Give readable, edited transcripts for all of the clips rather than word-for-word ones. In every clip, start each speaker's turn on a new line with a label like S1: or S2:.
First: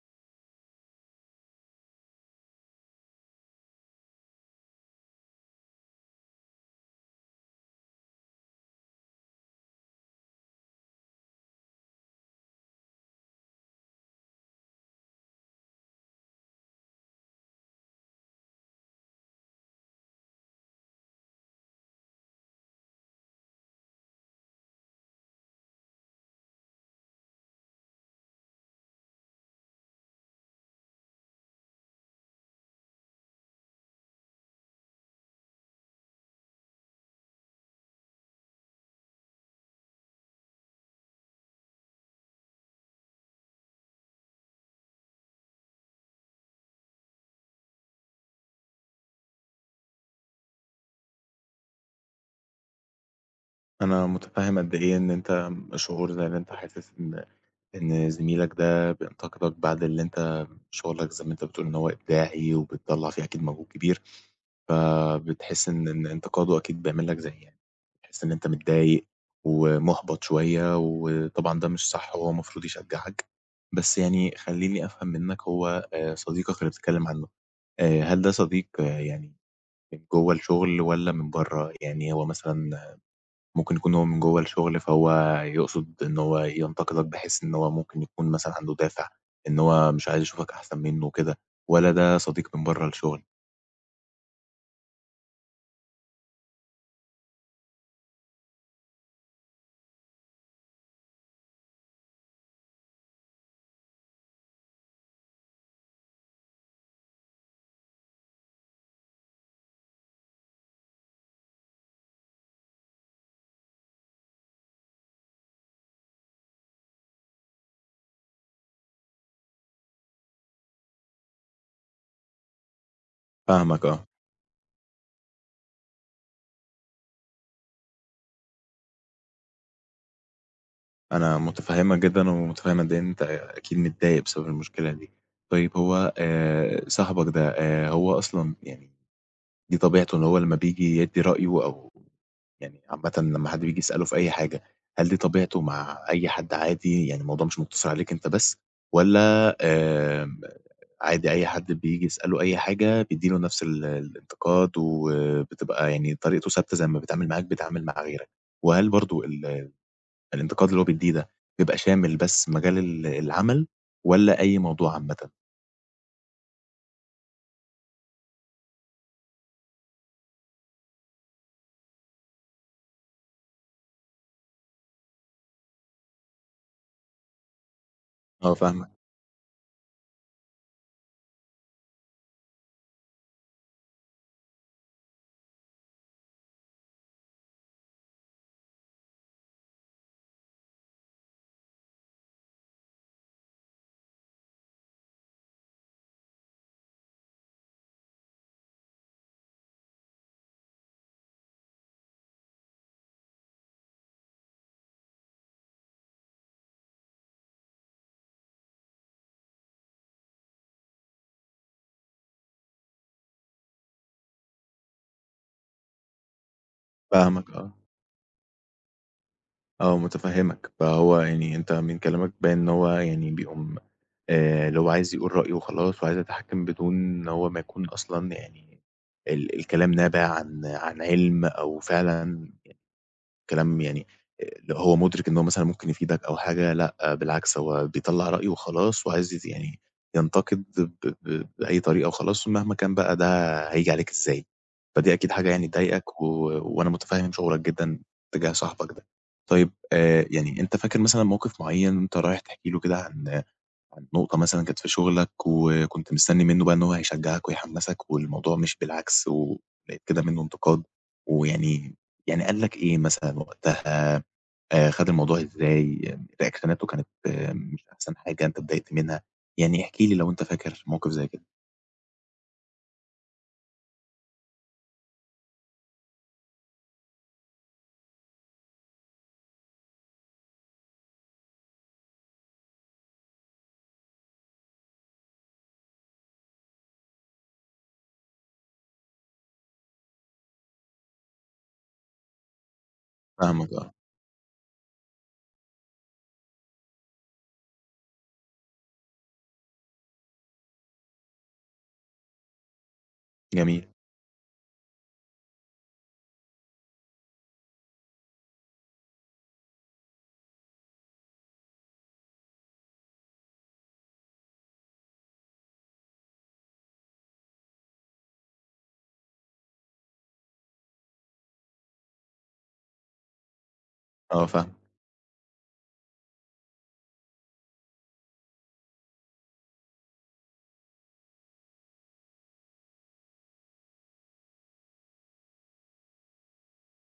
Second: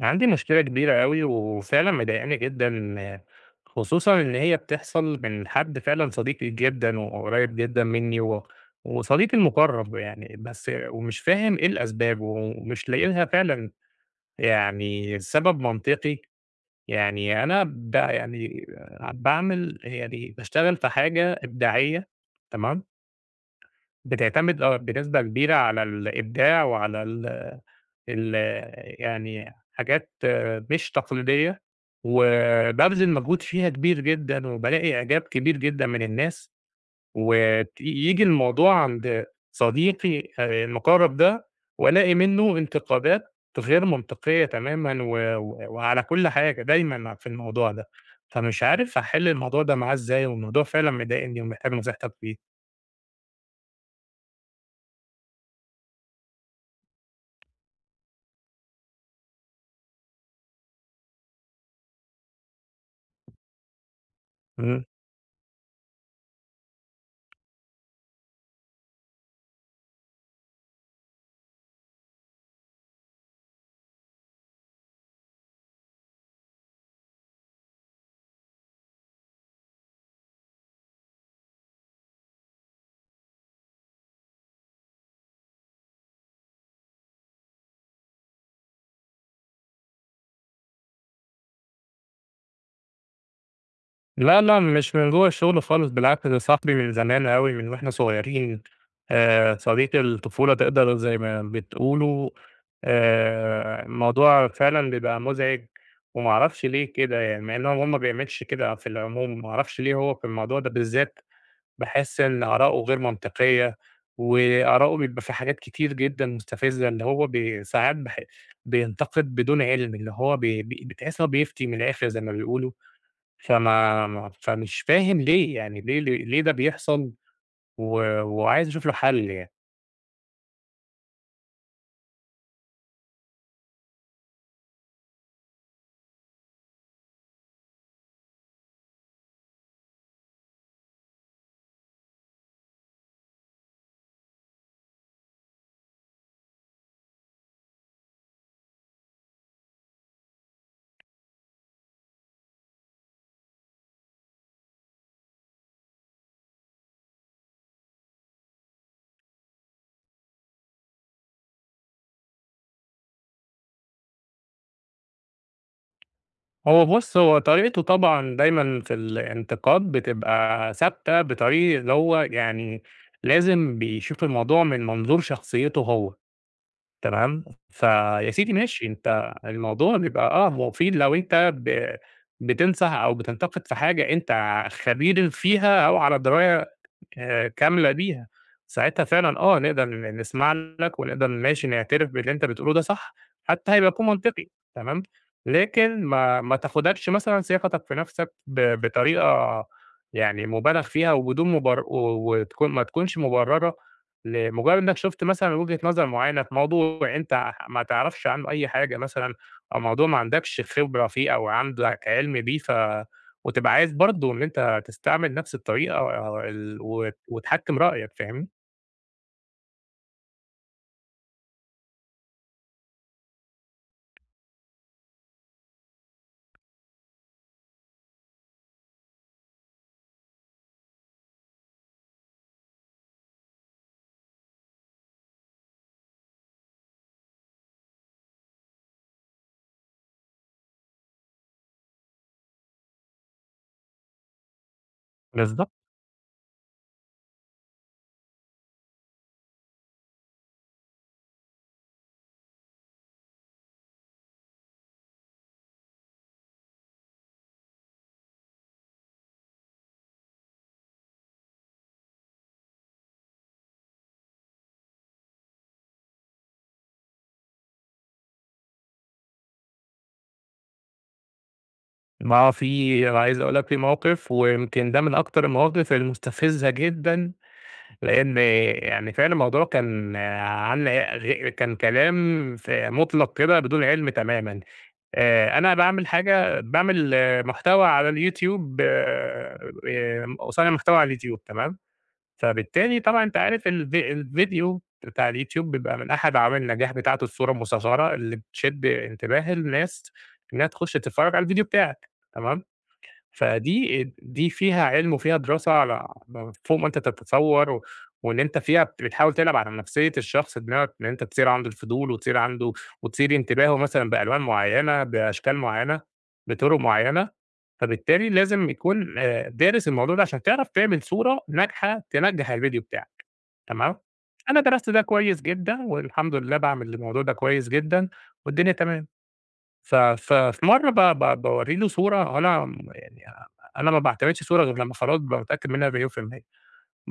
S1: عندي مشكلة كبيرة أوي وفعلًا مضايقاني جدًا، خصوصًا إن هي بتحصل من حد فعلًا صديقي جدًا وقريب جدًا منّي و وصديقي المقرب يعني، بس ومش فاهم إيه الأسباب ومش لاقي لها فعلًا يعني سبب منطقي. يعني أنا يعني يعني باشتغل في حاجة إبداعية، تمام. بتعتمد بنسبة كبيرة على الإبداع وعلى ال ال يعني حاجات مش تقليدية، وبابذل مجهود فيها كبير جدًا، وبالاقي إعجاب كبير جدًا من الناس. وييجي الموضوع عند صديقي المُقرّب ده، والاقي منه انتقادات غير منطقية تمامًا و و- وعلى كل حاجة دايمًا في الموضوع ده، فمش عارف أحل الموضوع ده معاه إزاي، والموضوع فعلًا مضايقني ومحتاج نصيحتك فيه.
S2: أنا متفهم قد إيه إن أنت شعور زي اللي أنت حاسس إن زميلك ده بينتقدك بعد اللي أنت شغلك، زي ما أنت بتقول، إن هو إبداعي وبتطلع فيه أكيد مجهود كبير، فبتحس إن انتقاده أكيد بيعمل لك زي يعني بتحس إن أنت متضايق ومُحبَط شوية، وطبعًا ده مش صح وهو المفروض يشجعك. بس يعني خلّيني أفهم منّك، هو صديقك اللي بتتكلم عنه، هل ده صديق، يعني من جوّه الشغل والّا من برّه؟ يعني هو مثلًا ممكن يكون هو من جوّه الشغل، فهو يقصد إن هو ينتقدك بحيث إن هو ممكن يكون مثلًا عنده دافع إن هو مش عايز يشوفك أحسن منّه وكده، والّا ده صديق من برّه الشغل؟
S1: لا، لأ، مش من جوّه الشغل خالص، بالعكس ده صاحبي من زمان أوي، من وإحنا صغيرين. صديق الطفولة تقدروا زي ما بتقولوا. الموضوع فعلًا بيبقى مُزعج، وما أعرفش ليه كده يعني، مع إن هو ما بيعملش كده في العموم. ما أعرفش ليه هو في الموضوع ده بالذات باحس إن آراءه غير منطقية، وآراءه بيبقى في حاجات كتير جدًا مستفزة، اللي هو ساعات بينتقد بدون علم، اللي هو بي بي بتحس إن هو بيفتي من الآخر زي ما بيقولوا.
S2: فاهمك
S1: فما
S2: آه.
S1: ما فمش فاهم ليه يعني ليه ده بيحصل و وعايز أشوف له حل يعني.
S2: أنا متفهّمك جدًا ومتفهّم قد إيه أنت أكيد متضايق بسبب المشكلة دي. طيب، هو صاحبك ده، هو أصلًا يعني دي طبيعته إن هو لمّا بييجي يدّي رأيه أو يعني عامةً لمّا حد بييجي يسأله في أي حاجة، هل دي طبيعته مع أي حد عادي؟ يعني الموضوع مش مُقتصِر عليك أنت بس، والّا عادي أي حد بييجي يسأله أي حاجة بيدّي له نفس الانتقاد، وبتبقى يعني طريقته ثابتة، زي ما بيتعامل معاك بيتعامل مع غيرك؟ وهل برضه الانتقاد اللي هو بيدّيه ده بيبقى شامل بس مجال العمل، والّا أي موضوع عامةً؟
S1: هو بُص، هو طريقته طبعًا دايمًا في الانتقاد بتبقى ثابتة بطريقة اللي هو يعني لازم بيشوف الموضوع من منظور شخصيته هو، تمام؟ فيا سيدي
S2: آه،
S1: ماشي
S2: فاهمك.
S1: أنت الموضوع بيبقى مفيد لو أنت بتنصح أو بتنتقد في حاجة أنت خبير فيها أو على دراية كاملة بيها. ساعتها فعلًا نقدر نسمع لك ونقدر ماشي نعترف باللي أنت بتقوله ده صح، حتى هيكون منطقي، تمام. لكن ما تاخدكش مثلًا ثقتك في نفسك بطريقة يعني مُبالغ فيها وبدون مبر و وتكون ما تكونش مبررة، لمجرد إنك شُفت مثلًا وجهة نظر معينة في موضوع أنت ما تعرفش عنه أي حاجة مثلًا، أو موضوع ما عندكش خبرة فيه أو عندك علم بيه، وتبقى عايز برضه إن أنت تستعمل نفس الطريقة أو ال وت
S2: فاهمك آه.
S1: وتحكّم رأيك، فاهمني؟
S2: آه، متفهّمك. فهو يعني أنت من كلامك باين إن هو يعني بيقوم، اللي هو عايز يقول رأيه وخلاص، وعايز يتحكّم بدون إن هو ما يكون أصلًا يعني الكلام نابع عن عِلم، أو فعلًا كلام يعني آآ هو مُدرِك إن هو مثلًا ممكن يفيدك أو حاجة. لأ، بالعكس، هو بيطلّع رأيه وخلاص، وعايز يعني ينتقد ب ب بأي طريقة وخلاص، مهما كان بقى ده هييجي عليك إزاي. فدي أكيد حاجة يعني
S1: بالضبط.
S2: تضايقك، وأنا مُتفهِّم شعورك جدًا تجاه صاحبك ده. طيب، يعني أنت فاكر مثلًا موقف معيّن وأنت رايح تحكي له كده عن نقطة مثلًا كانت في شغلك، وكنت مستني منه بقى إن هو هيشجعك ويحمسك، والموضوع مشي بالعكس ولقيت كده منه انتقاد، ويعني قال لك إيه مثلًا وقتها، خد الموضوع إزاي، ريأكشناته كانت مش أحسن حاجة، أنت اتضايقت منها. يعني احكِ لي لو أنت فاكر موقف زي كده.
S1: ما هو في، عايز أقول لك، في موقف ويمكن ده من أكتر المواقف المستفزة جدًا، لإن يعني فعلًا الموضوع كان عن غ كان كلام في مطلق كده بدون علم تمامًا. أنا باعمل محتوى على اليوتيوب، باصنّع محتوى على اليوتيوب، تمام؟ فبالتالي طبعًا أنت عارف
S2: فاهمك آه.
S1: الفيديو بتاع اليوتيوب بيبقى من أحد عوامل النجاح بتاعته الصورة المصغّرة اللي بتشد انتباه الناس إنها تخش تتفرّج على الفيديو بتاعك، تمام؟
S2: جميل.
S1: فدي فيها علم وفيها دراسة فوق ما أنت تتصوّر، و وإن أنت فيها بتحاول تلعب على نفسية الشخص، دماغك، إن أنت تثير عنده الفضول وتثير انتباهه مثلًا بألوان معيّنة، بأشكال معيّنة، بطرق معيّنة. فبالتالي لازم يكون دارس الموضوع ده عشان تعرف تعمل صورة ناجحة تنجّح الفيديو بتاعك، تمام.
S2: آه،
S1: أنا
S2: فاهمك.
S1: درست ده كويس جدًا والحمد لله باعمل الموضوع ده كويس جدًا، والدنيا تمام. ف ففي مرّة ب ب باورّي له صورة، أنا يعني أنا ما باعتمدش صورة غير لمّا خلاص بابقى متأكد منها مليون%، في المية.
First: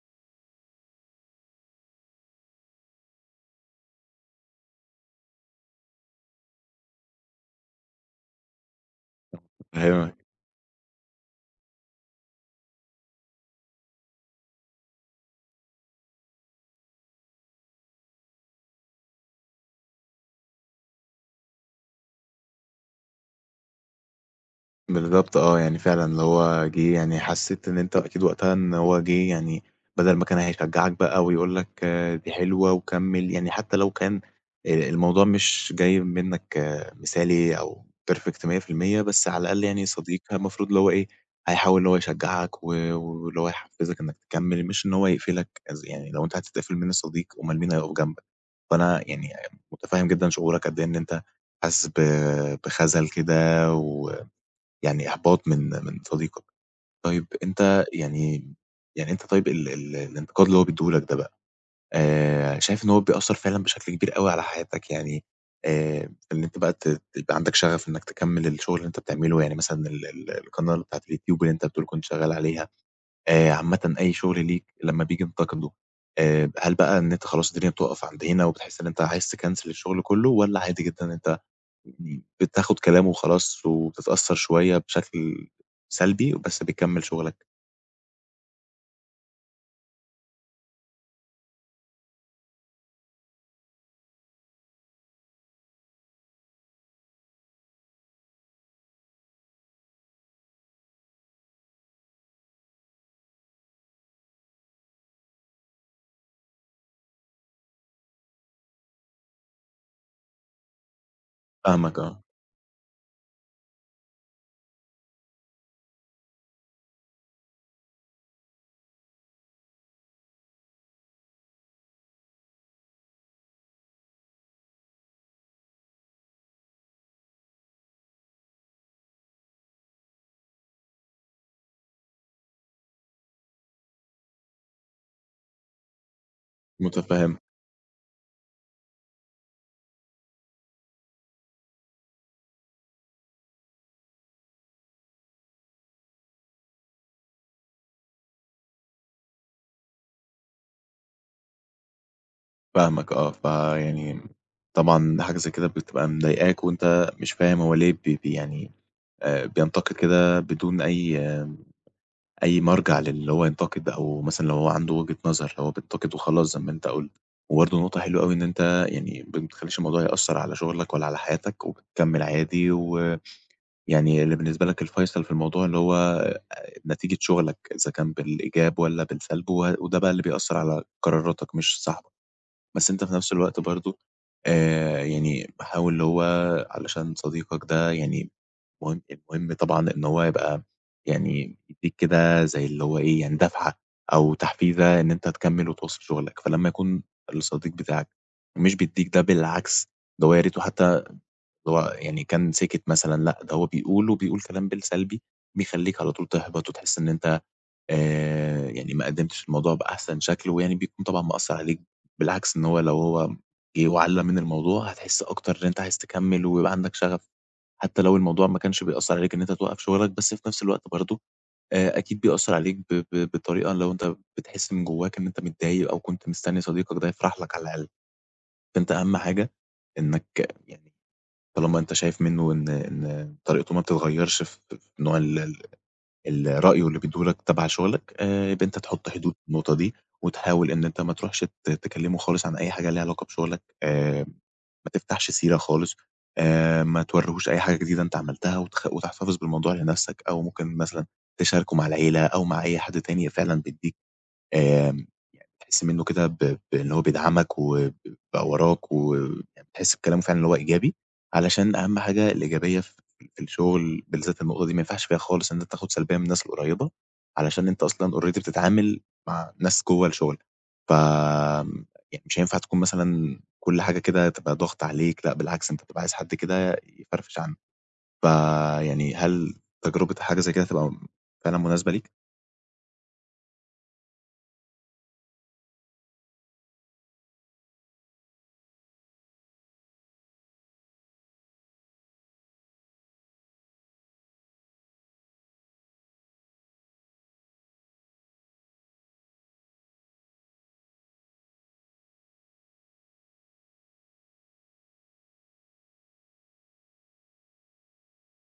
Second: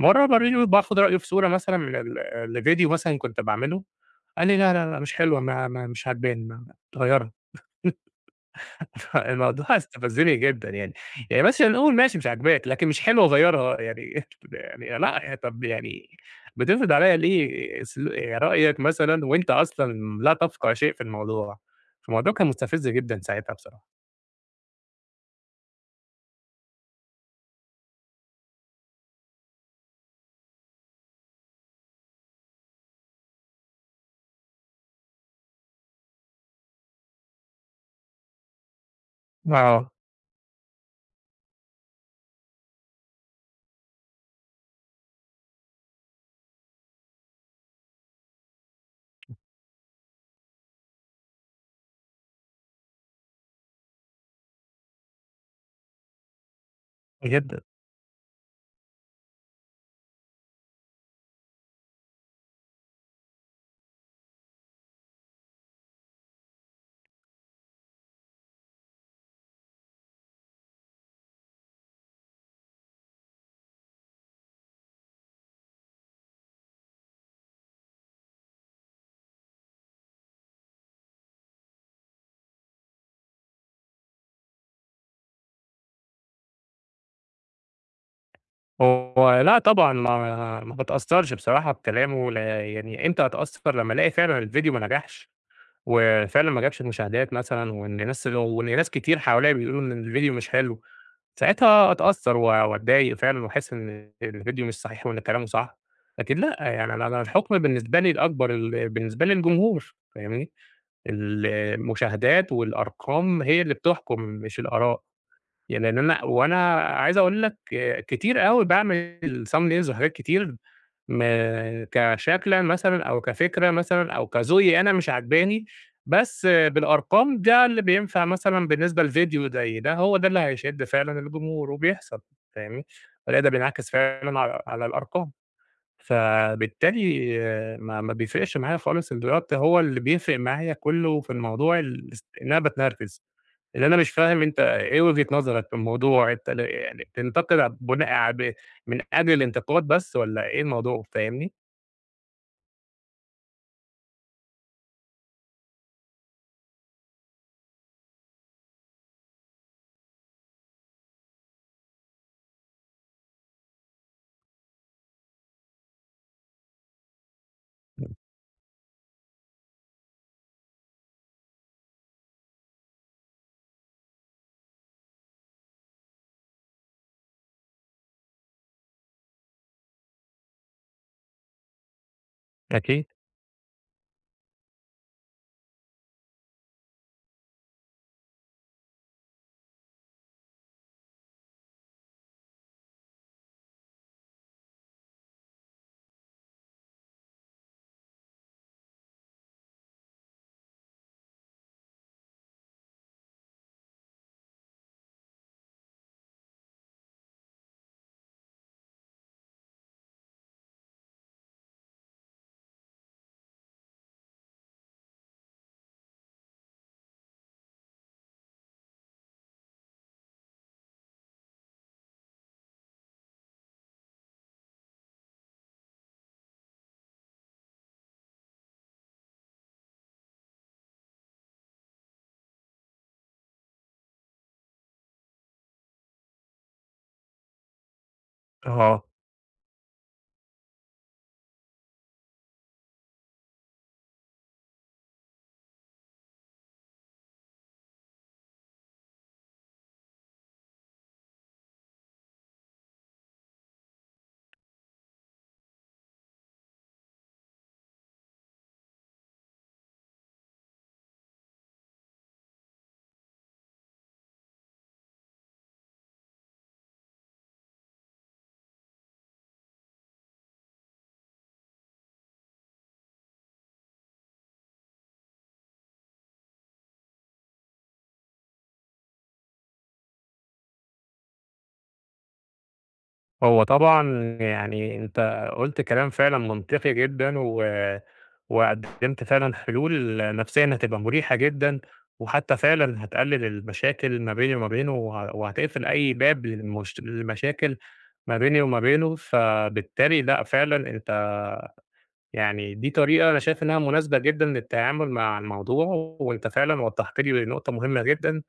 S1: مرّة باورّي له باخُد رأيه في صورة مثلًا ل ل لفيديو مثلًا كنت باعمله، قال لي: "لا، لا، لأ، مش حلوة، ما مش عاجباني، ما غيّرها." الموضوع
S2: أيوه.
S1: استفزّني جدًا يعني. يعني مثلًا نقول ماشي مش عاجباك، لكن مش حلوة غيّرها يعني يعني لأ، يعني طَب يعني بتفرض عليّا ليه رأيك مثلًا وأنت أصلًا لا تفقه شيء في الموضوع؟ فالموضوع كان مستفز جدًا ساعتها بصراحة.
S2: بالضبط، آه. يعني فعلًا اللي هو جِه، يعني حسّيت إن أنت أكيد وقتها إن هو جِه، يعني بدل ما كان هيشجّعك بقى ويقول لك دي حلوة وكمّل، يعني حتى لو كان الموضوع مش جاي منّك مثالي أو perfect 100%، بس على الأقل يعني
S1: آه.
S2: صديق المفروض اللي هو إيه، هيحاول إن هو يشجّعك، واللي هو يحفّزك إنّك تكمّل، مش إن هو يقفلك. يعني لو أنت هتتقفل من الصديق، أومال مين هيقف جنبك؟ فأنا يعني متفهّم جدًا شعورك قد إيه إن أنت حاسس بخَزَل كده، و يعني إحباط من صديقك. طيب
S1: جدًا.
S2: أنت يعني، أنت طيب ال ال الانتقاد اللي هو بيدّيه لك ده بقى، شايف إن هو بيأثّر فعلًا بشكل كبير أوي على حياتك، يعني إن أنت بقى تبقى عندك شغف إنّك تكمّل الشغل اللي أنت بتعمله، يعني مثلًا ال ال القناة بتاعة اليوتيوب اللي أنت بتقول كنت شغّال عليها، عامةً أي شغل ليك لمّا بييجي ينتقدوا، هل بقى إن أنت خلاص الدنيا بتُقف عند هنا وبتحس إن أنت عايز تكنسل الشغل كُلّه، والّا عادي جدًا أنت يعني بتاخد كلامه وخلاص وبتتأثّر شوية بشكل سلبي، بس بتكمّل شغلك؟
S1: هو لأ طبعًا ما باتأثّرش بصراحة بكلامه، لا، يعني إمتى هاتأثّر؟ لمّا ألاقي فعلًا الفيديو ما نجحش وفعلًا ما جابش مشاهدات مثلًا، وإن ناس كتير حواليّا بيقولوا إن الفيديو مش حلو، ساعتها أتأثّر وأتضايق فعلًا وأحس إن الفيديو مش صحيح وإن كلامه صح. لكن لأ، يعني أنا الحُكم بالنسبة لي الأكبر، بالنسبة لي الجمهور، فاهمني؟
S2: فاهمك آه.
S1: المشاهدات والأرقام هي اللي بتحكُم، مش الآراء. يعني إن أنا وأنا عايز أقول لك، كتير أوي باعمل thumbnails وحاجات كتير م كشكلًا مثلًا أو كفكرة مثلًا أو كذوقي أنا مش عاجباني، بس بالأرقام ده اللي بينفع مثلًا بالنسبة لفيديو زي ده، هو ده اللي هيشد فعلًا الجمهور وبيحصل، فاهمني. فده بينعكس فعلًا على الأرقام. فبالتالي
S2: متفهّم.
S1: ما بيفرقش معايا خالص الرياضة، هو اللي بيفرق معايا كلّه في الموضوع إن أنا باتنرفز. اللي أنا مش فاهم، أنت إيه وجهة نظرك في الموضوع؟ أنت يعني بتنتقد بناء ع ب من أجل الانتقاد بس، والّا إيه الموضوع، فاهمني؟
S2: فاهمك آه. فيعني طبعًا حاجة زي كده بتبقى مضايقاك، وأنت مش فاهم هو ليه بي بي يعني بينتقد كده بدون أي مرجع للي هو ينتقد، أو مثلًا لو هو عنده وجهة نظر، هو بينتقد وخلاص زي ما أنت قُلت. وبرضه نقطة حلوة أوي إن أنت يعني ما بتخلّيش الموضوع يأثّر على شغلك ولا على حياتك، وبتكمّل عادي، و يعني اللي بالنسبة لك الفيصل في الموضوع اللي هو نتيجة شغلك، إذا كان بالإيجاب والّا بالسلب، وده بقى اللي بيأثّر على قراراتك، مش صاحبك. بس أنت
S1: أكيد.
S2: في نفس الوقت برضه يعني حاول اللي هو، علشان صديقك ده يعني مهم المهم طبعًا إن هو يبقى، يعني يدّيك كده زي اللي هو إيه، يعني دفعة أو تحفيزة إن أنت تكمّل وتواصل شغلك. فلمّا يكون الصديق بتاعك مش بيدّيك ده، بالعكس، ده هو يا ريته حتى اللي هو يعني كان سِكِت مثلًا، لأ، ده هو بيقول وبيقول كلام بالسلبي، بيخلّيك على طول تحبط وتحس إن أنت يعني ما قدّمتش الموضوع بأحسن شكل، ويعني بيكون طبعًا مأثّر عليك. بالعكس، إن هو لو هو جِه وعلّى من الموضوع، هتحس أكتر إن أنت عايز تكمّل ويبقى عندك شغف. حتى لو الموضوع ما كانش بيأثّر عليك إن أنت توقّف شغلك، بس في نفس الوقت برضه أكيد بيأثّر عليك ب ب بطريقة، لو أنت بتحس من جوّاك إن أنت متضايق أو كنت مستنّي صديقك ده يفرح لك على الأقل. فأنت أهم حاجة إنّك يعني، طالما أنت شايف منّه إن طريقته ما بتتغيّرش في نوع ال ال ال رأيه اللي بيدّيه لك تبع شغلك، يبقى أنت
S1: آه،
S2: تحُط حدود في النقطة دي، وتحاول إن أنت ما تروحش تكلّمه خالص عن أي حاجة ليها علاقة بشغلك، ما تفتحش سيرة خالص، ما تورّيهوش أي حاجة جديدة أنت عملتها، وتحتفظ بالموضوع لنَفْسك، أو ممكن مثلًا تشاركه مع العيلة أو مع أي حد تاني فعلًا بيدّيك آآ تحس منّه كده بإن هو بيدعمك، بقى وراك، و يعني بتحس بكلامه فعلًا اللي هو إيجابي، علشان أهم حاجة الإيجابية في الشغل، بالذات النقطة دي ما ينفعش فيها خالص إن أنت تاخد سلبية من الناس القريّبة، علشان أنت أصلًا already بتتعامل مع ناس جوّه الشغل. ف يعني مش هينفع تكون مثلًا كل حاجة كده تبقى ضغط عليك، لأ بالعكس أنت بتبقى عايز حد كده يفرفش عنك. فيعني هل تجربة حاجة زي كده هتبقى فعلًا مناسبة ليك؟
S1: هو طبعًا يعني أنت قُلت كلام فعلًا منطقي جدًا، وقدّمت فعلًا حلول نفسيًا هتبقى مريحة جدًا، وحتى فعلًا هتقلل المشاكل ما بيني وما بينه، وهتقفل أي باب للمشاكل ما بيني وما بينه. فبالتالي لأ، فعلًا أنت يعني دي طريقة أنا شايف إنها مناسبة جدًا للتعامل مع الموضوع، وأنت فعلًا وضّحت لي نقطة مهمة جدًا.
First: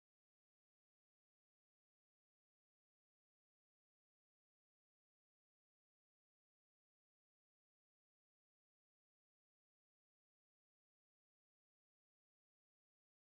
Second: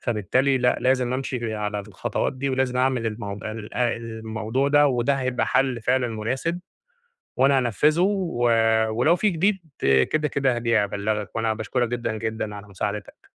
S1: فبالتالي لأ، لازم أمشي على الخطوات دي ولازم أعمل الموضوع ده، وده هيبقى حل فعلًا مناسب، وأنا هانفّذه، ولو في جديد كده، كده هاجي أبلّغك، وأنا باشكرك جدًا، جدًا على مساعدتك.